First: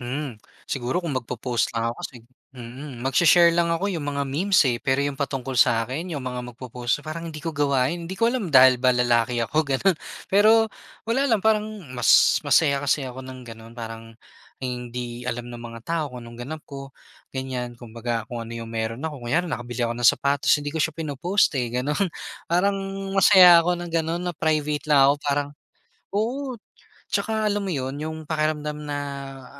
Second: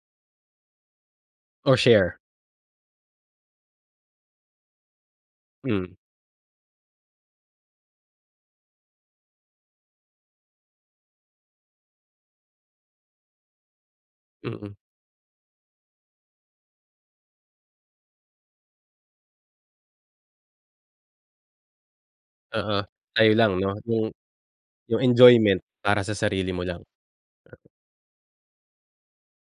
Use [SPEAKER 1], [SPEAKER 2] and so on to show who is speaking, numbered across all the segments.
[SPEAKER 1] Mm, siguro kung mag-popost
[SPEAKER 2] O
[SPEAKER 1] lang ako kasi
[SPEAKER 2] share?
[SPEAKER 1] mm, magshe-share lang ako yung mga memes eh pero yung patungkol sa
[SPEAKER 2] Mm.
[SPEAKER 1] akin yung mga mag-popost parang hindi ko gawain hindi ko alam dahil ba lalaki ako ganon pero wala lang parang mas masaya kasi ako ng ganun parang
[SPEAKER 2] Mm.
[SPEAKER 1] hindi alam ng mga tao kung anong ganap ko ganyan kumbaga kung ano yung meron ako kunyari nakabili ako ng sapatos hindi ko siya pinopost eh ganun. Parang
[SPEAKER 2] Oo sayo lang
[SPEAKER 1] masaya
[SPEAKER 2] no,
[SPEAKER 1] ako na
[SPEAKER 2] yung
[SPEAKER 1] ganun na private lang
[SPEAKER 2] yung
[SPEAKER 1] ako parang
[SPEAKER 2] enjoyment para sa sarili
[SPEAKER 1] oo
[SPEAKER 2] mo lang.
[SPEAKER 1] tsaka alam mo yun, yung pakiramdam na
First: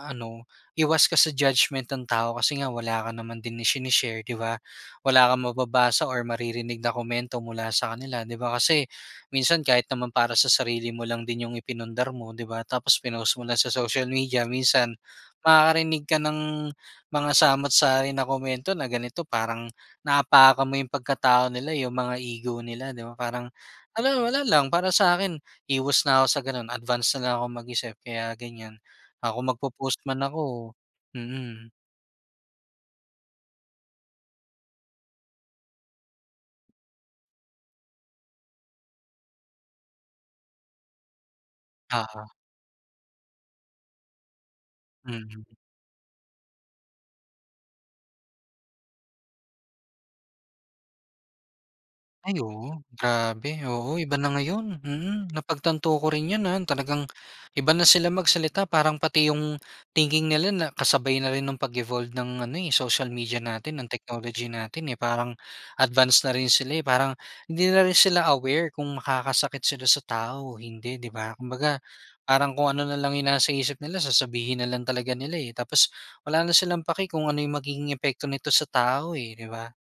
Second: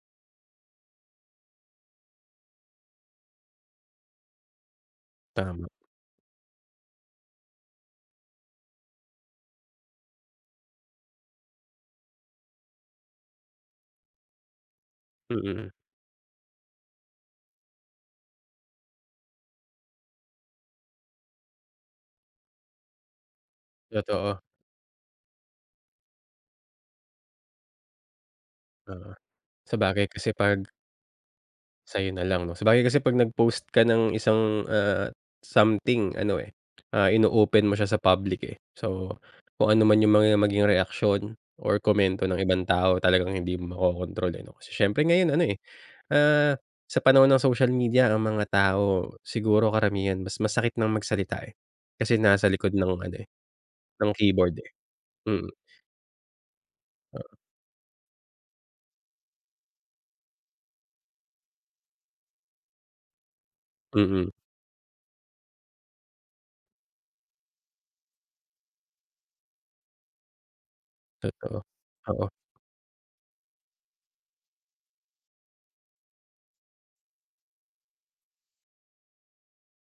[SPEAKER 1] ano iwas ka sa judgement ng tao kasi nga wala ka naman din ishine-share di ba? Wala kang
[SPEAKER 2] Tama.
[SPEAKER 1] mababasa or maririnig na komento mula sa kanila di ba, kasi minsan kahit naman para sa sarili mo lang din yung ipinundar mo di ba tapos pinost mo lang sa social media minsan
[SPEAKER 2] Mm.
[SPEAKER 1] makakarinig ka ng mga samut-sari na komento na ganito parang naapakan mo yung pagkatao nila yung mga ego nila di ba? Parang, ano
[SPEAKER 2] Totoo.
[SPEAKER 1] wala lang para sakin iwas na ako sa ganun advance na lang ako mag-isip kaya ganyan,
[SPEAKER 2] Oo
[SPEAKER 1] ah, kung mag-popost
[SPEAKER 2] sabagay
[SPEAKER 1] man
[SPEAKER 2] kasi pag
[SPEAKER 1] ako mm.
[SPEAKER 2] Sayo nalang no sabagay kasi pag nag-post ka ng isang, ah, something ano eh, ah, ino-open mo siya sa public eh. So kung ano man yung mga maging reaksyon or komento
[SPEAKER 1] Oo.
[SPEAKER 2] ng ibang tao talagang hindi mo makokontrol eh no, kasi siyempre ngayon ano
[SPEAKER 1] Mm.
[SPEAKER 2] eh, ah, sa panahon ng social media ang mga tao, siguro karamihan mas masakit ng magsalita eh. Kasi
[SPEAKER 1] Ay
[SPEAKER 2] nasa likod
[SPEAKER 1] oo,
[SPEAKER 2] ng ano eh,
[SPEAKER 1] grabe, oo,
[SPEAKER 2] ng
[SPEAKER 1] iba na
[SPEAKER 2] keyboard eh,
[SPEAKER 1] ngayon, mm,
[SPEAKER 2] mm.
[SPEAKER 1] napagtanto ko rin yun, ah, talagang
[SPEAKER 2] Oo.
[SPEAKER 1] iba na sila magsalita parang pati yung thinking nila na kasabay na rin ng pag evolved ng ano eh social media natin, ng
[SPEAKER 2] Mm.
[SPEAKER 1] technology natin eh, parang advance na rin sila eh parang hindi na rin sila aware kung makakasakit sila sa tao o hindi di ba?
[SPEAKER 2] Totoo,
[SPEAKER 1] Kumbaga
[SPEAKER 2] oo.
[SPEAKER 1] parang kung ano nalang yung nasa isip nila sasabihin na lang talaga nila eh, tapos wala na silang paki kung ano yung magiging epekto nito sa tao eh di ba?